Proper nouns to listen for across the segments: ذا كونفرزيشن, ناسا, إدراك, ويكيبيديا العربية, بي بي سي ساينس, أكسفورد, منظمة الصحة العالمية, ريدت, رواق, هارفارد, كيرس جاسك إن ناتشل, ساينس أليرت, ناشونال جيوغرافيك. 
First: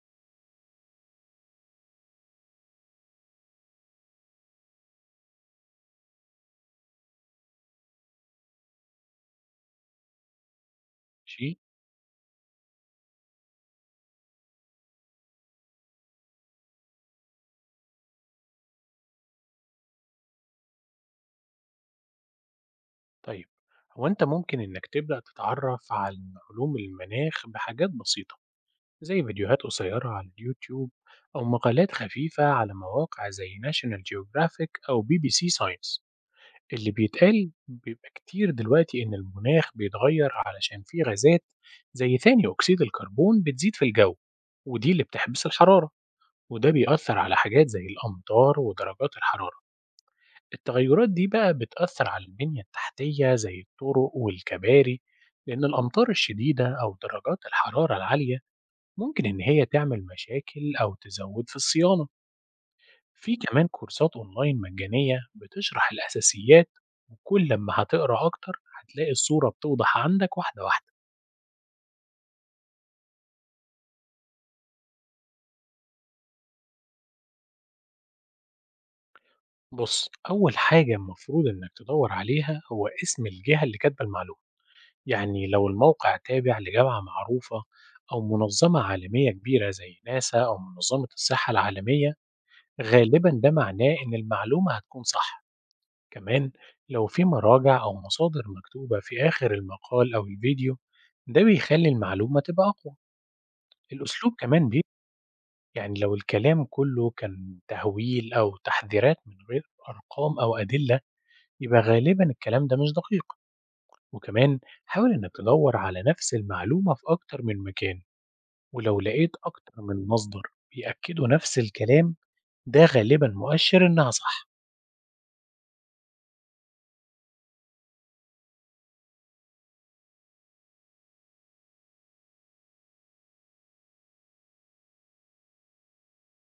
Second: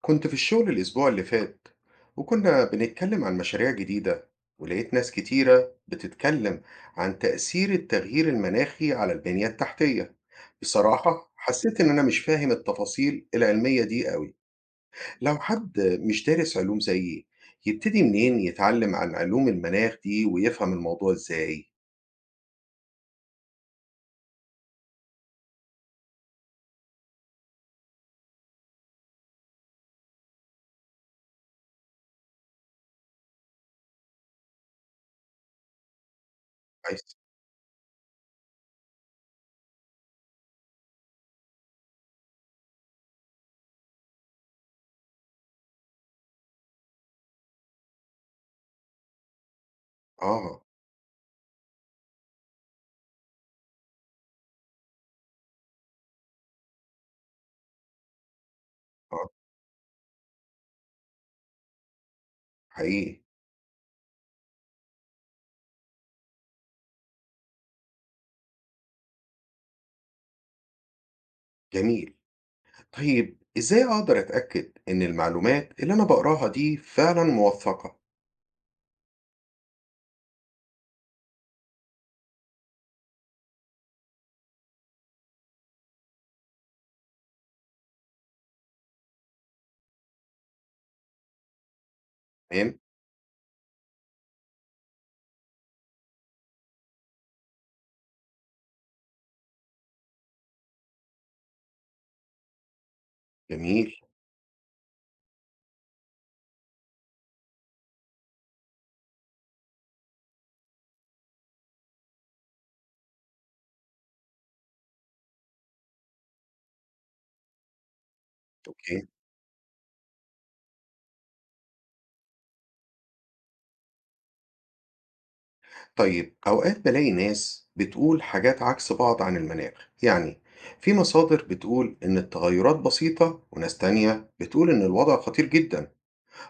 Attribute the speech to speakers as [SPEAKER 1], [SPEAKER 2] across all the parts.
[SPEAKER 1] كنت في الشغل الأسبوع اللي فات، وكنا بنتكلم عن مشاريع جديدة، ولقيت ناس كتيرة بتتكلم عن تأثير التغيير المناخي على البنية التحتية. بصراحة
[SPEAKER 2] ماشي.
[SPEAKER 1] حسيت إن أنا مش فاهم التفاصيل العلمية دي قوي. لو حد مش دارس علوم زيي، يبتدي منين يتعلم عن علوم المناخ دي ويفهم الموضوع إزاي؟
[SPEAKER 2] طيب، هو أنت ممكن إنك تبدأ تتعرف على علوم المناخ بحاجات بسيطة، زي فيديوهات قصيرة على اليوتيوب، أو مقالات خفيفة على مواقع زي ناشونال جيوغرافيك أو بي بي سي ساينس. اللي
[SPEAKER 1] عايز
[SPEAKER 2] بيتقال بيبقى كتير دلوقتي إن المناخ بيتغير علشان فيه غازات زي ثاني أكسيد الكربون بتزيد في الجو، ودي اللي بتحبس الحرارة، وده بيأثر على حاجات زي الأمطار ودرجات الحرارة.
[SPEAKER 1] آه.
[SPEAKER 2] التغيرات دي بقى بتأثر على البنية التحتية زي الطرق والكباري، لأن الأمطار الشديدة أو درجات الحرارة العالية ممكن
[SPEAKER 1] آه،
[SPEAKER 2] إن هي تعمل مشاكل أو تزود في الصيانة.
[SPEAKER 1] حقيقي.
[SPEAKER 2] في كمان كورسات أونلاين مجانية بتشرح الأساسيات، وكل ما هتقرأ أكتر هتلاقي الصورة بتوضح عندك واحدة واحدة.
[SPEAKER 1] جميل. طيب، إزاي أقدر أتأكد إن المعلومات اللي أنا بقراها دي فعلا موثقة؟
[SPEAKER 2] بص، أول حاجة المفروض إنك تدور عليها هو اسم الجهة اللي كاتبة المعلومة. يعني لو الموقع تابع لجامعة معروفة أو منظمة عالمية كبيرة زي ناسا أو منظمة الصحة العالمية،
[SPEAKER 1] تمام.
[SPEAKER 2] غالبا ده معناه إن المعلومة هتكون صح. كمان، لو في مراجع أو مصادر مكتوبة في آخر المقال أو الفيديو، ده بيخلي المعلومة تبقى أقوى.
[SPEAKER 1] جميل.
[SPEAKER 2] الأسلوب كمان يعني لو الكلام كله كان تهويل أو تحذيرات من غير أرقام أو أدلة، يبقى غالبا الكلام ده مش دقيق. وكمان حاول إنك تدور على نفس المعلومة في أكتر من مكان، ولو
[SPEAKER 1] أوكي.
[SPEAKER 2] لقيت أكتر من مصدر بيأكدوا نفس الكلام، ده غالبا مؤشر إنها صح.
[SPEAKER 1] طيب، أوقات بالاقي ناس بتقول حاجات عكس بعض عن المناخ، يعني في مصادر بتقول إن التغيرات بسيطة وناس تانية بتقول إن الوضع خطير جدا.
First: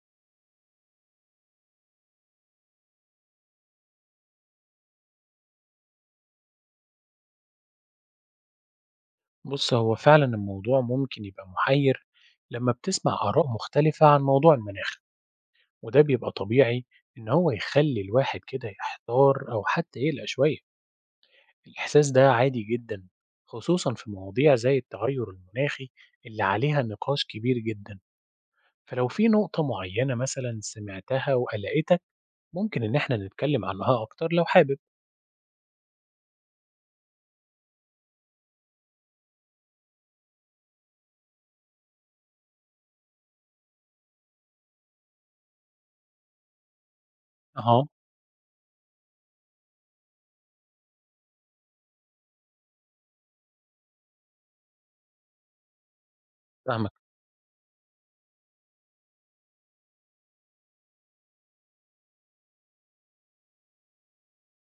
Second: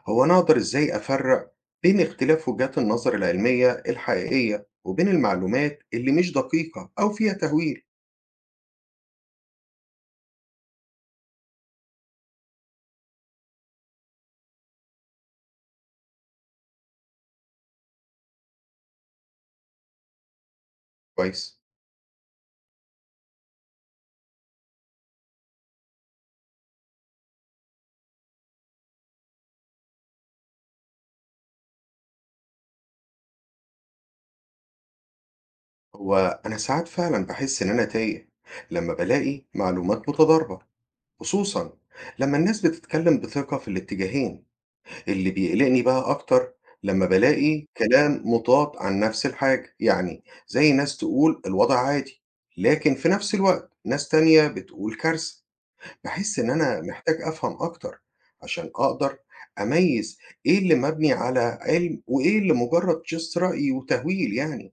[SPEAKER 1] هو أنا أقدر إزاي أفرق بين اختلاف وجهات النظر العلمية الحقيقية وبين المعلومات اللي مش دقيقة أو فيها تهويل؟
[SPEAKER 2] بص، هو فعلا الموضوع ممكن يبقى محير لما بتسمع آراء مختلفة عن موضوع المناخ، وده بيبقى طبيعي إن هو يخلي الواحد كده يحتار أو حتى يقلق شوية.
[SPEAKER 1] كويس.
[SPEAKER 2] الإحساس ده عادي جدا، خصوصا في مواضيع زي التغير المناخي اللي عليها نقاش كبير جدا. فلو في نقطة معينة مثلا سمعتها وقلقتك، ممكن إن احنا نتكلم عنها أكتر لو حابب.
[SPEAKER 1] هو أنا ساعات فعلا بحس إن أنا تايه لما بلاقي معلومات متضاربة، خصوصا لما الناس بتتكلم بثقة في الاتجاهين. اللي بيقلقني بقى أكتر لمّا بالاقي
[SPEAKER 2] أها.
[SPEAKER 1] كلام مضاد عن نفس الحاجة، يعني زي ناس تقول الوضع عادي، لكن في نفس الوقت ناس تانية بتقول كارثة. باحس إن أنا
[SPEAKER 2] فاهمك.
[SPEAKER 1] محتاج أفهم أكتر عشان أقدر أميّز إيه اللي مبني على علم وإيه اللي مجرد just رأي وتهويل يعني.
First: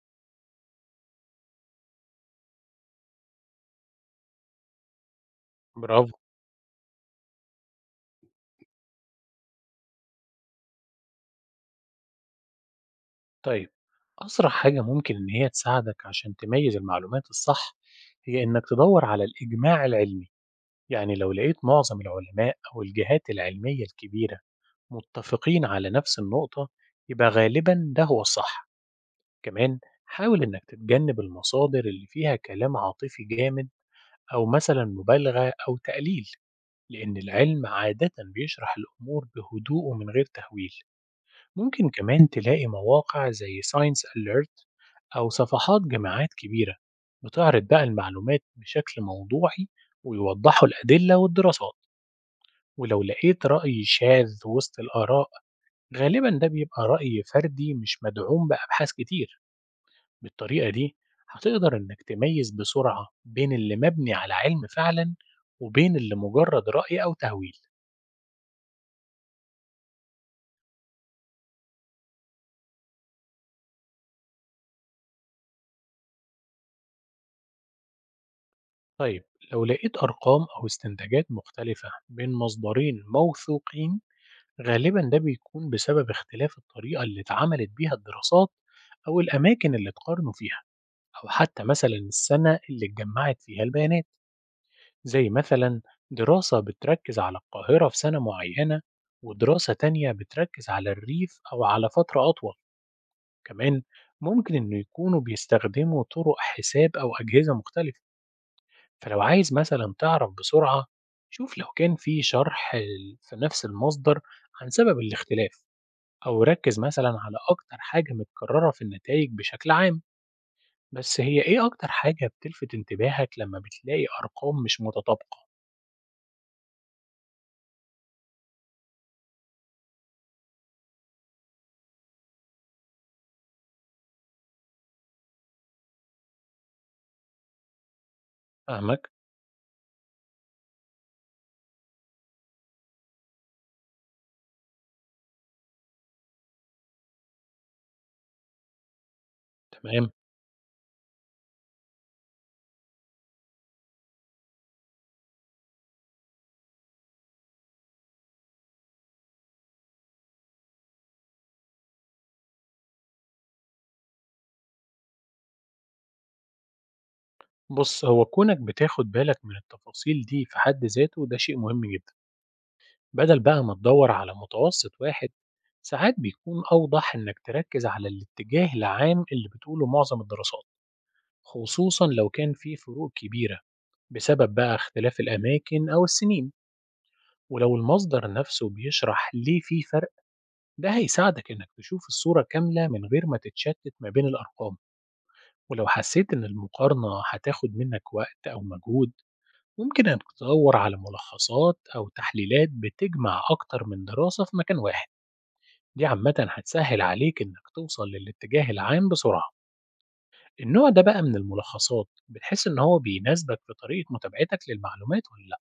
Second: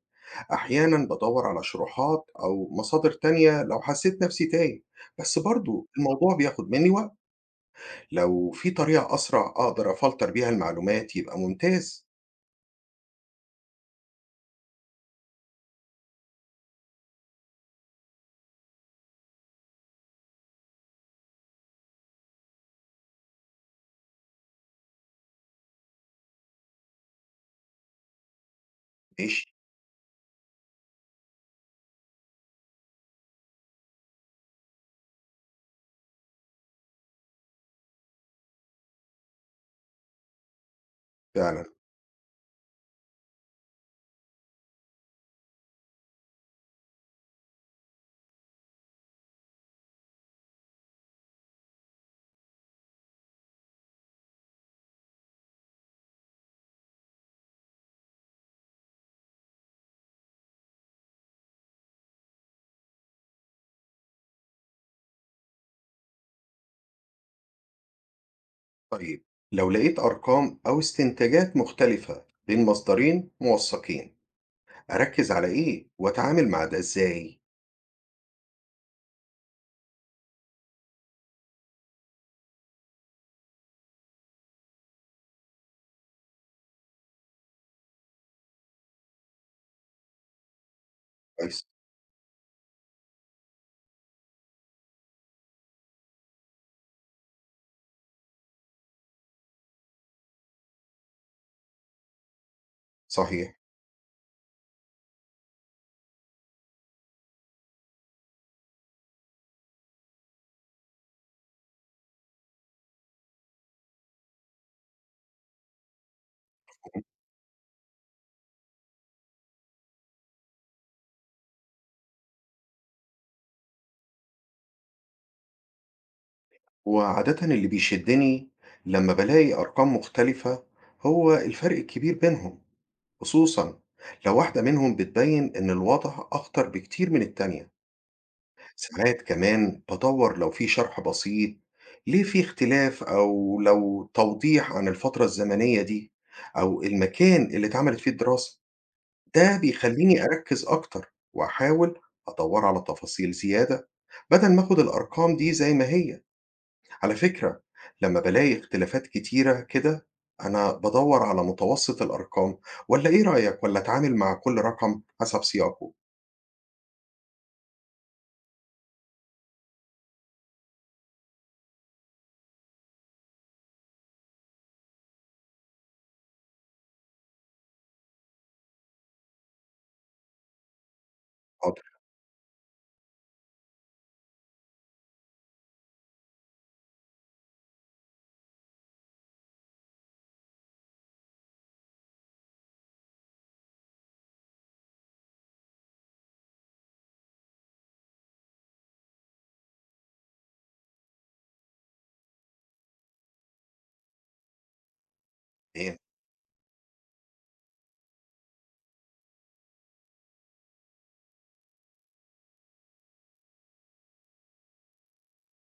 [SPEAKER 1] أحيانًا بادوّر على شروحات أو مصادر تانية لو حسيت نفسي تايه، بس برضه
[SPEAKER 2] برافو.
[SPEAKER 1] الموضوع بياخد مني وقت. لو في طريقة أسرع أقدر أفلتر بيها المعلومات يبقى ممتاز.
[SPEAKER 2] طيب، أسرع حاجة ممكن إن هي تساعدك عشان تميز المعلومات الصح هي إنك تدور على الإجماع العلمي، يعني لو لقيت معظم العلماء أو الجهات العلمية الكبيرة متفقين على نفس النقطة، يبقى غالبًا ده هو الصح.
[SPEAKER 1] ماشي.
[SPEAKER 2] كمان، حاول إنك تتجنب المصادر اللي فيها كلام عاطفي جامد، أو مثلًا مبالغة أو تقليل، لأن العلم عادة بيشرح الأمور بهدوء ومن غير تهويل.
[SPEAKER 1] فعلا.
[SPEAKER 2] ممكن كمان تلاقي مواقع زي ساينس أليرت أو صفحات جامعات كبيرة بتعرض بقى المعلومات بشكل موضوعي ويوضحوا الأدلة والدراسات. ولو لقيت رأي شاذ وسط الآراء، غالبا ده بيبقى رأي فردي مش مدعوم بأبحاث كتير. بالطريقة دي هتقدر إنك تميز بسرعة بين اللي مبني على علم فعلا وبين اللي مجرد رأي أو تهويل.
[SPEAKER 1] طيب، لو لقيت أرقام أو استنتاجات مختلفة بين مصدرين موثقين، أركز على إيه وأتعامل مع ده إزاي؟
[SPEAKER 2] طيب، لو لقيت أرقام أو استنتاجات مختلفة بين مصدرين موثوقين، غالبا ده بيكون بسبب اختلاف الطريقة اللي اتعملت بيها الدراسات، أو الأماكن اللي اتقارنوا فيها، أو حتى
[SPEAKER 1] كويس.
[SPEAKER 2] مثلا السنة اللي اتجمعت فيها البيانات. زي مثلا دراسة بتركز على القاهرة في سنة معينة، ودراسة تانية بتركز على الريف أو على فترة أطول.
[SPEAKER 1] صحيح.
[SPEAKER 2] كمان ممكن إنه يكونوا بيستخدموا طرق حساب أو أجهزة مختلفة. فلو عايز مثلا تعرف بسرعة، شوف لو كان في شرح في نفس المصدر عن سبب الاختلاف، أو ركز مثلا على أكتر حاجة متكررة في النتائج بشكل عام. بس هي إيه أكتر حاجة بتلفت انتباهك لما بتلاقي أرقام مش متطابقة؟
[SPEAKER 1] وعادة اللي بيشدني لما بلاقي أرقام مختلفة هو الفرق الكبير بينهم، خصوصا لو واحدة منهم بتبين إن الوضع أخطر بكتير من التانية.
[SPEAKER 2] فاهمك؟
[SPEAKER 1] ساعات كمان بدور لو في شرح بسيط ليه في اختلاف، أو لو توضيح عن الفترة الزمنية دي أو المكان اللي اتعملت فيه الدراسة. ده
[SPEAKER 2] تمام.
[SPEAKER 1] بيخليني أركز أكتر وأحاول أدور على تفاصيل زيادة بدل ما أخد الأرقام دي زي ما هي. على فكرة، لما بلاقي اختلافات كتيرة كده، أنا بدور على متوسط الأرقام، ولا إيه رأيك؟ ولا أتعامل مع كل رقم حسب سياقه؟
[SPEAKER 2] بص، هو كونك بتاخد بالك من التفاصيل دي في حد ذاته ده شيء مهم جدا. بدل بقى ما تدور على متوسط واحد، ساعات بيكون أوضح إنك تركز على الاتجاه العام اللي بتقوله معظم الدراسات،
[SPEAKER 1] حاضر.
[SPEAKER 2] خصوصا لو كان في فروق كبيرة بسبب بقى اختلاف الأماكن أو السنين. ولو المصدر نفسه بيشرح ليه في فرق، ده هيساعدك إنك تشوف الصورة كاملة من غير ما تتشتت ما بين الأرقام. ولو حسيت إن المقارنة هتاخد منك وقت أو مجهود، ممكن إنك تدور على ملخصات أو تحليلات بتجمع أكتر من دراسة في مكان واحد. دي عامة هتسهل عليك إنك توصل للاتجاه العام بسرعة. النوع ده بقى من الملخصات بتحس إن هو بيناسبك في طريقة متابعتك للمعلومات ولا لأ؟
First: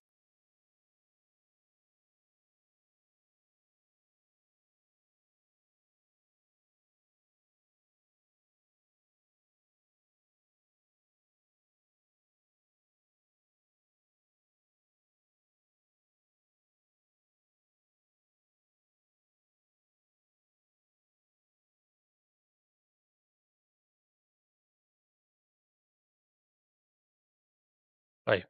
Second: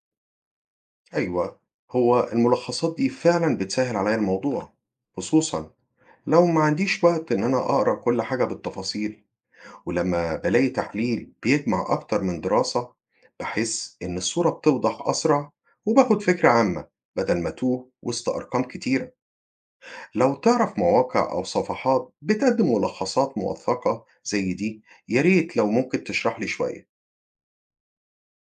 [SPEAKER 1] أيوة، هو الملخصات دي فعلا بتسهل عليا الموضوع، خصوصا لو ما عنديش وقت إن أنا أقرأ كل حاجة بالتفاصيل. ولما بلاقي تحليل بيجمع أكتر من دراسة، بحس إن الصورة بتوضح أسرع وباخد فكرة عامة بدل ما توه وسط أرقام كتيرة. لو تعرف مواقع أو صفحات بتقدم ملخصات موثقة زي دي، يا ريت لو ممكن تشرح لي شوية.
[SPEAKER 2] طيب،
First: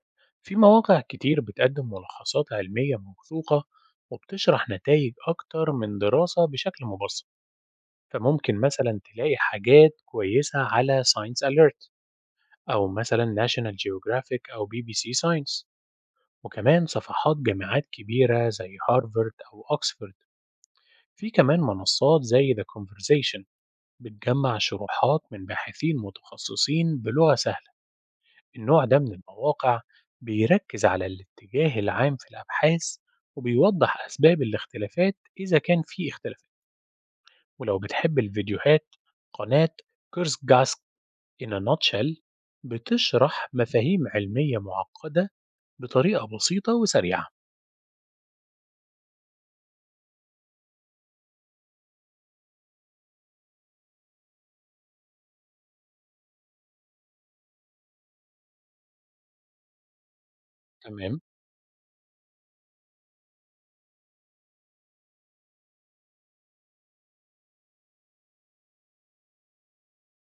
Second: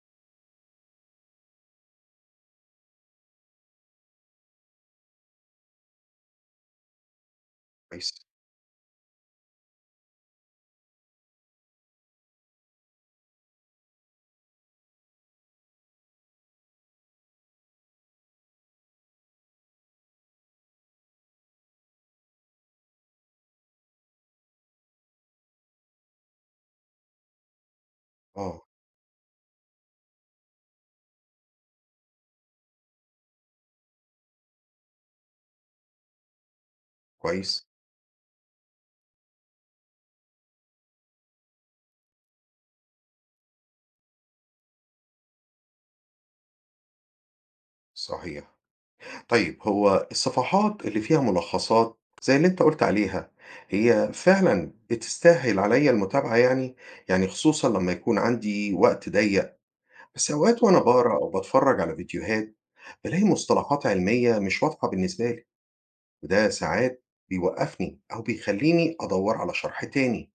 [SPEAKER 2] في مواقع كتير بتقدم ملخصات علمية موثوقة وبتشرح نتائج أكتر من دراسة بشكل مبسط.
[SPEAKER 1] كويس.
[SPEAKER 2] فممكن مثلا تلاقي حاجات كويسة على ساينس أليرت، أو مثلا ناشونال جيوغرافيك أو بي بي سي ساينس، وكمان صفحات جامعات كبيرة زي هارفارد أو أكسفورد. في كمان منصات زي ذا كونفرزيشن بتجمع شروحات من باحثين متخصصين بلغة سهلة.
[SPEAKER 1] آه.
[SPEAKER 2] النوع ده من المواقع بيركز على الاتجاه العام في الأبحاث، وبيوضح أسباب الاختلافات إذا كان في اختلافات.
[SPEAKER 1] كويس.
[SPEAKER 2] ولو بتحب الفيديوهات، قناة كيرس جاسك إن ناتشل بتشرح مفاهيم علمية معقدة بطريقة بسيطة وسريعة.
[SPEAKER 1] صحيح. طيب، هو الصفحات اللي فيها ملخصات زي اللي انت قلت عليها، هي فعلا بتستاهل عليا المتابعة يعني، يعني خصوصا لما يكون عندي وقت ضيق. بس اوقات وانا بقرا
[SPEAKER 2] تمام.
[SPEAKER 1] او بتفرج على فيديوهات، بلاقي مصطلحات علمية مش واضحة بالنسبة لي، وده ساعات بيوقفني او بيخليني ادور على شرح تاني.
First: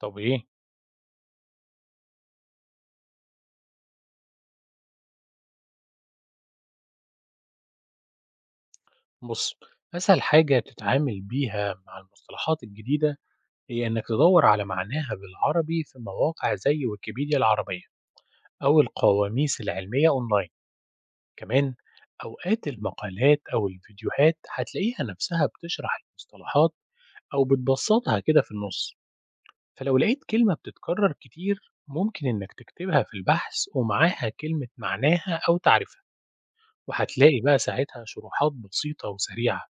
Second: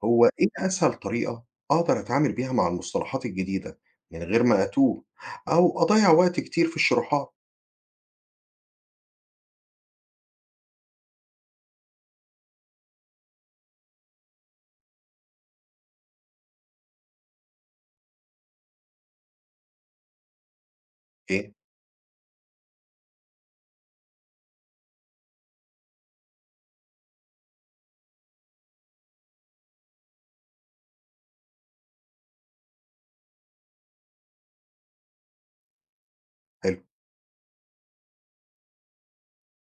[SPEAKER 2] طب
[SPEAKER 1] هو
[SPEAKER 2] إيه،
[SPEAKER 1] ايه اسهل طريقة اقدر اتعامل بيها مع المصطلحات الجديدة من غير ما اتوه او اضيع وقت كتير في الشروحات؟
[SPEAKER 2] بص، أسهل حاجة تتعامل بيها مع المصطلحات الجديدة هي إنك تدور على معناها بالعربي في مواقع زي ويكيبيديا العربية أو القواميس العلمية أونلاين.
[SPEAKER 1] ايه.
[SPEAKER 2] كمان أوقات المقالات أو الفيديوهات هتلاقيها نفسها بتشرح المصطلحات أو بتبسطها كده في النص. فلو لقيت كلمة بتتكرر كتير، ممكن إنك تكتبها في البحث ومعاها كلمة معناها أو تعريفها، وهتلاقي بقى ساعتها شروحات بسيطة وسريعة.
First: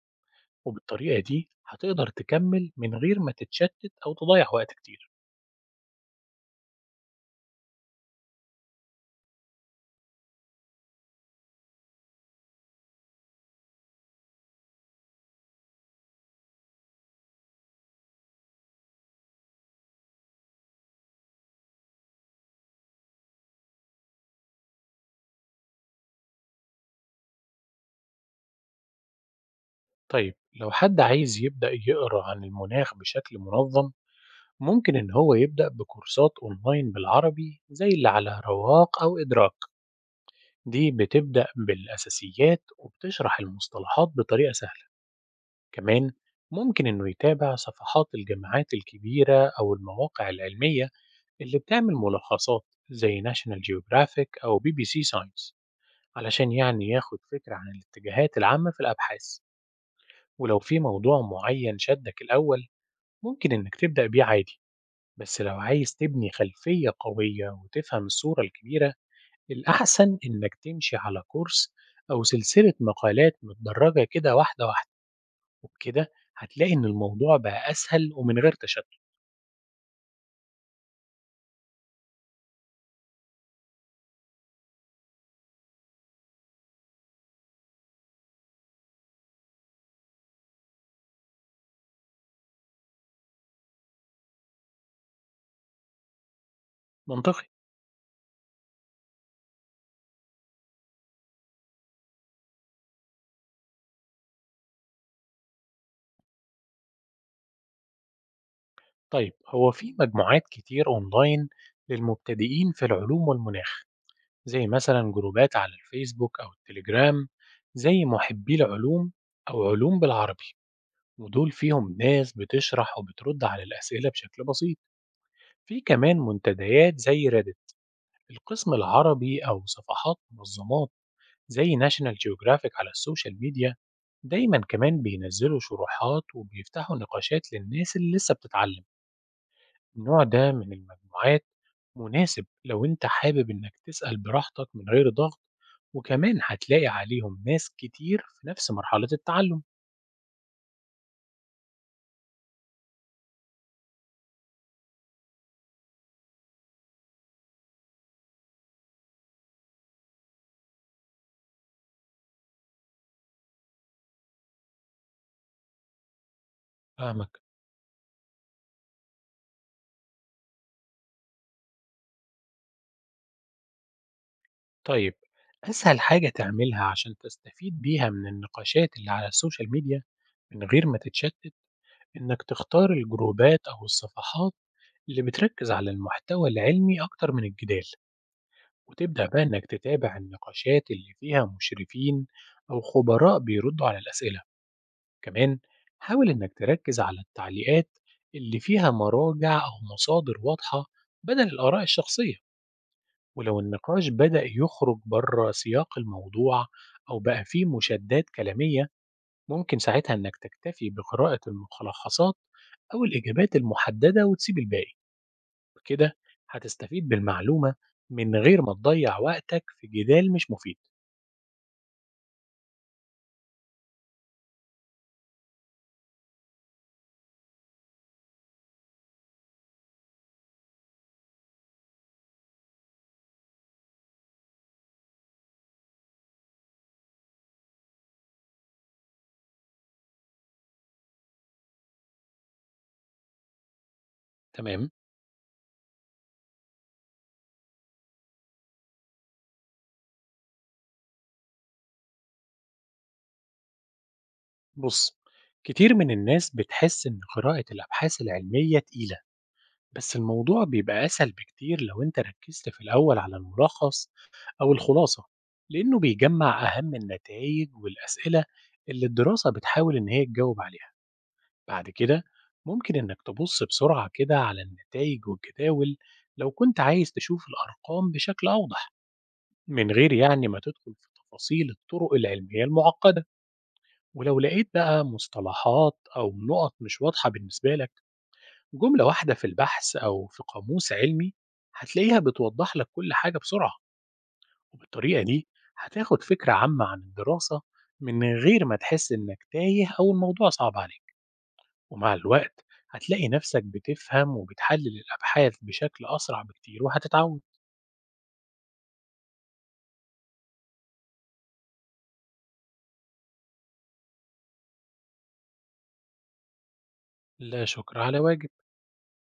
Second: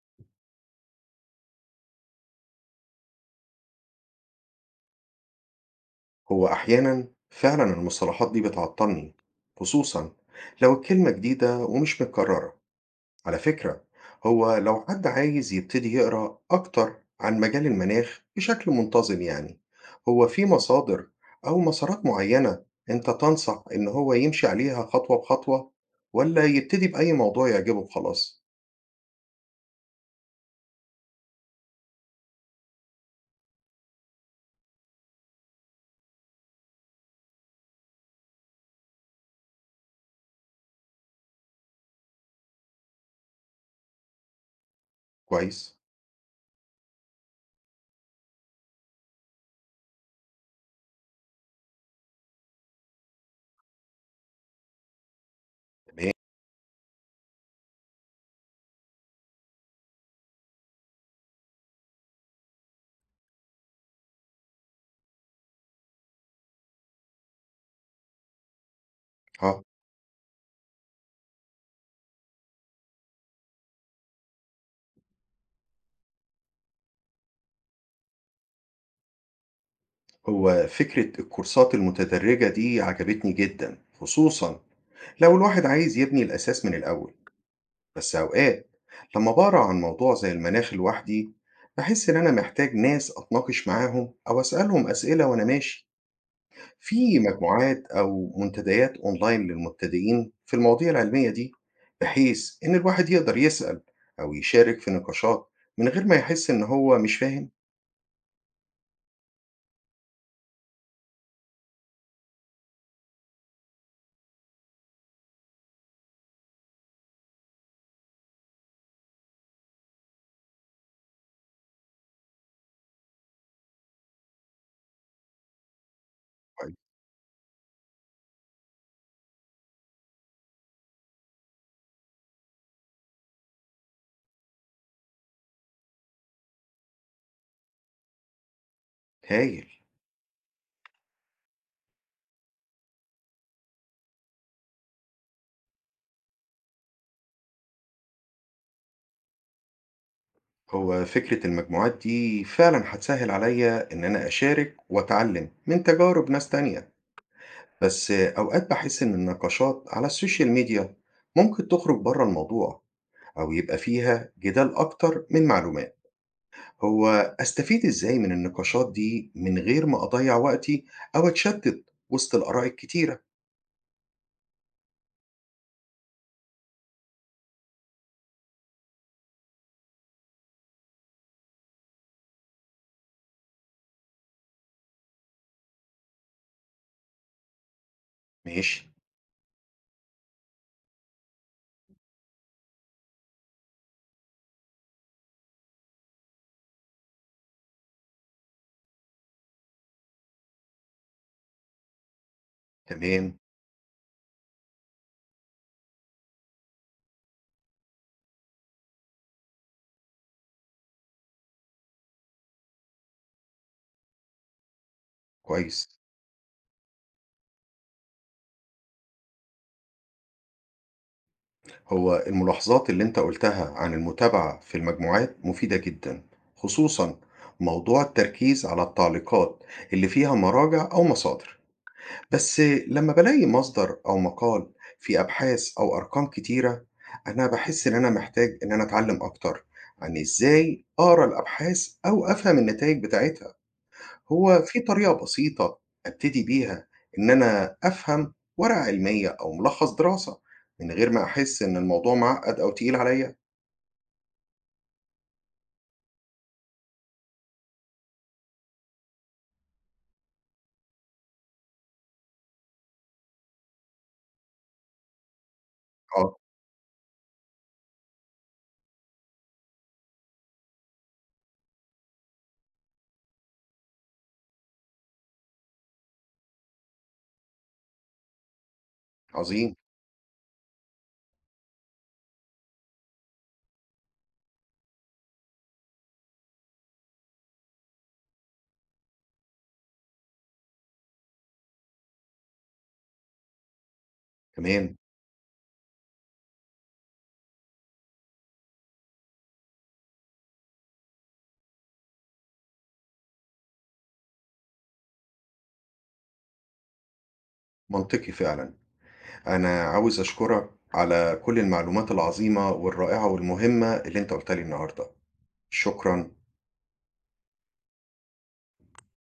[SPEAKER 2] وبالطريقة دي هتقدر تكمل من غير ما تتشتت أو تضيع وقت كتير.
[SPEAKER 1] هو أحيانا فعلا المصطلحات دي بتعطلني، خصوصا لو الكلمة جديدة ومش متكررة. على فكرة، هو لو حد عايز يبتدي يقرأ أكتر عن مجال المناخ بشكل منتظم يعني، هو في مصادر أو مسارات معينة أنت تنصح إن هو يمشي عليها خطوة بخطوة، ولا يبتدي بأي موضوع يعجبه وخلاص؟
[SPEAKER 2] طيب، لو حد عايز يبدأ يقرأ عن المناخ بشكل منظم، ممكن إن هو يبدأ بكورسات أونلاين بالعربي زي اللي على رواق أو إدراك. دي بتبدأ بالأساسيات وبتشرح المصطلحات بطريقة سهلة.
[SPEAKER 1] كويس.
[SPEAKER 2] كمان ممكن إنه يتابع صفحات الجامعات الكبيرة أو المواقع العلمية اللي بتعمل ملخصات زي ناشونال جيوغرافيك أو بي بي سي ساينس،
[SPEAKER 1] تمام.
[SPEAKER 2] علشان يعني ياخد فكرة عن الاتجاهات العامة في الأبحاث. ولو في موضوع معين شدك الأول، ممكن إنك تبدأ بيه عادي، بس لو عايز تبني خلفية قوية وتفهم الصورة الكبيرة،
[SPEAKER 1] اه.
[SPEAKER 2] الأحسن إنك تمشي على كورس أو سلسلة مقالات متدرجة كده واحدة واحدة. وبكده هتلاقي إن الموضوع بقى أسهل ومن غير تشتت.
[SPEAKER 1] هو فكرة الكورسات المتدرجة دي عجبتني جدا، خصوصا لو الواحد عايز يبني الأساس من الأول. بس أوقات لما بقرأ عن موضوع زي المناخ لوحدي، بحس إن أنا محتاج ناس أتناقش معاهم أو أسألهم أسئلة وأنا ماشي في
[SPEAKER 2] منطقي.
[SPEAKER 1] مجموعات أو منتديات أونلاين للمبتدئين في المواضيع العلمية دي، بحيث إن الواحد يقدر يسأل أو يشارك في نقاشات من غير ما يحس إن هو مش فاهم.
[SPEAKER 2] طيب، هو في مجموعات كتير أونلاين للمبتدئين في العلوم والمناخ، زي مثلا جروبات على الفيسبوك أو التليجرام، زي محبي العلوم أو علوم بالعربي. ودول فيهم ناس بتشرح وبترد على الأسئلة بشكل بسيط. في كمان منتديات زي ريدت، القسم العربي، أو صفحات منظمات زي ناشونال جيوغرافيك على السوشيال ميديا. دايما كمان بينزلوا شروحات وبيفتحوا نقاشات للناس اللي لسه بتتعلم.
[SPEAKER 1] هايل.
[SPEAKER 2] النوع ده من المجموعات مناسب لو انت حابب انك تسأل براحتك من غير ضغط، وكمان هتلاقي عليهم ناس كتير في نفس مرحلة التعلم.
[SPEAKER 1] هو فكرة المجموعات دي فعلا هتسهل عليا إن أنا أشارك وأتعلم من تجارب ناس تانية. بس أوقات بحس إن النقاشات على السوشيال ميديا ممكن تخرج بره الموضوع أو يبقى فيها جدال أكتر من معلومات. هو
[SPEAKER 2] فاهمك.
[SPEAKER 1] أستفيد إزاي من النقاشات دي من غير ما أضيع وقتي أو أتشتت وسط الآراء الكتيرة؟
[SPEAKER 2] طيب، أسهل حاجة تعملها عشان تستفيد بيها من النقاشات اللي على السوشيال ميديا من غير ما تتشتت، إنك تختار الجروبات أو الصفحات اللي بتركز على المحتوى العلمي أكتر من الجدال،
[SPEAKER 1] ماشي.
[SPEAKER 2] وتبدأ بقى إنك تتابع النقاشات اللي فيها مشرفين أو خبراء بيردوا على الأسئلة. كمان حاول إنك تركز على التعليقات اللي فيها مراجع أو مصادر واضحة بدل الآراء الشخصية.
[SPEAKER 1] تمام.
[SPEAKER 2] ولو النقاش بدأ يخرج بره سياق الموضوع أو بقى فيه مشادات كلامية، ممكن ساعتها إنك تكتفي بقراءة الملخصات أو الإجابات المحددة وتسيب الباقي.
[SPEAKER 1] كويس.
[SPEAKER 2] وكده هتستفيد بالمعلومة من غير ما تضيع وقتك في جدال مش مفيد.
[SPEAKER 1] هو الملاحظات اللي أنت قلتها عن المتابعة في المجموعات مفيدة جدا، خصوصا موضوع التركيز على التعليقات اللي فيها مراجع أو مصادر. بس لما بالاقي مصدر أو مقال فيه أبحاث أو أرقام كتيرة، أنا بحس إن أنا محتاج إن أنا أتعلم أكتر عن إزاي أقرأ الأبحاث أو أفهم النتائج بتاعتها. هو في
[SPEAKER 2] تمام.
[SPEAKER 1] طريقة بسيطة أبتدي بيها إن أنا أفهم ورقة علمية أو ملخص دراسة من غير ما أحس إن الموضوع معقد أو تقيل عليا؟
[SPEAKER 2] بص، كتير من الناس بتحس إن قراءة الأبحاث العلمية تقيلة، بس الموضوع بيبقى أسهل بكتير لو أنت ركزت في الأول على الملخص أو الخلاصة، لأنه
[SPEAKER 1] آه.
[SPEAKER 2] بيجمع أهم النتائج والأسئلة اللي الدراسة بتحاول إن هي تجاوب عليها. بعد كده، ممكن إنك تبص بسرعة كده على النتائج والجداول لو كنت عايز تشوف الأرقام بشكل أوضح،
[SPEAKER 1] عظيم.
[SPEAKER 2] من غير يعني ما تدخل في تفاصيل الطرق العلمية المعقدة. ولو لقيت بقى مصطلحات أو نقط مش واضحة بالنسبة لك، جملة واحدة في البحث أو في قاموس علمي هتلاقيها بتوضح لك كل حاجة بسرعة.
[SPEAKER 1] تمام.
[SPEAKER 2] وبالطريقة دي هتاخد فكرة عامة عن الدراسة من غير ما تحس إنك تايه أو الموضوع صعب عليك. ومع الوقت، هتلاقي نفسك بتفهم وبتحلل الأبحاث بشكل أسرع بكتير وهتتعود.
[SPEAKER 1] منطقي فعلا. أنا عاوز أشكرك على كل المعلومات العظيمة والرائعة والمهمة اللي أنت قلتها لي النهاردة. شكرا.
[SPEAKER 2] لا شكر على واجب.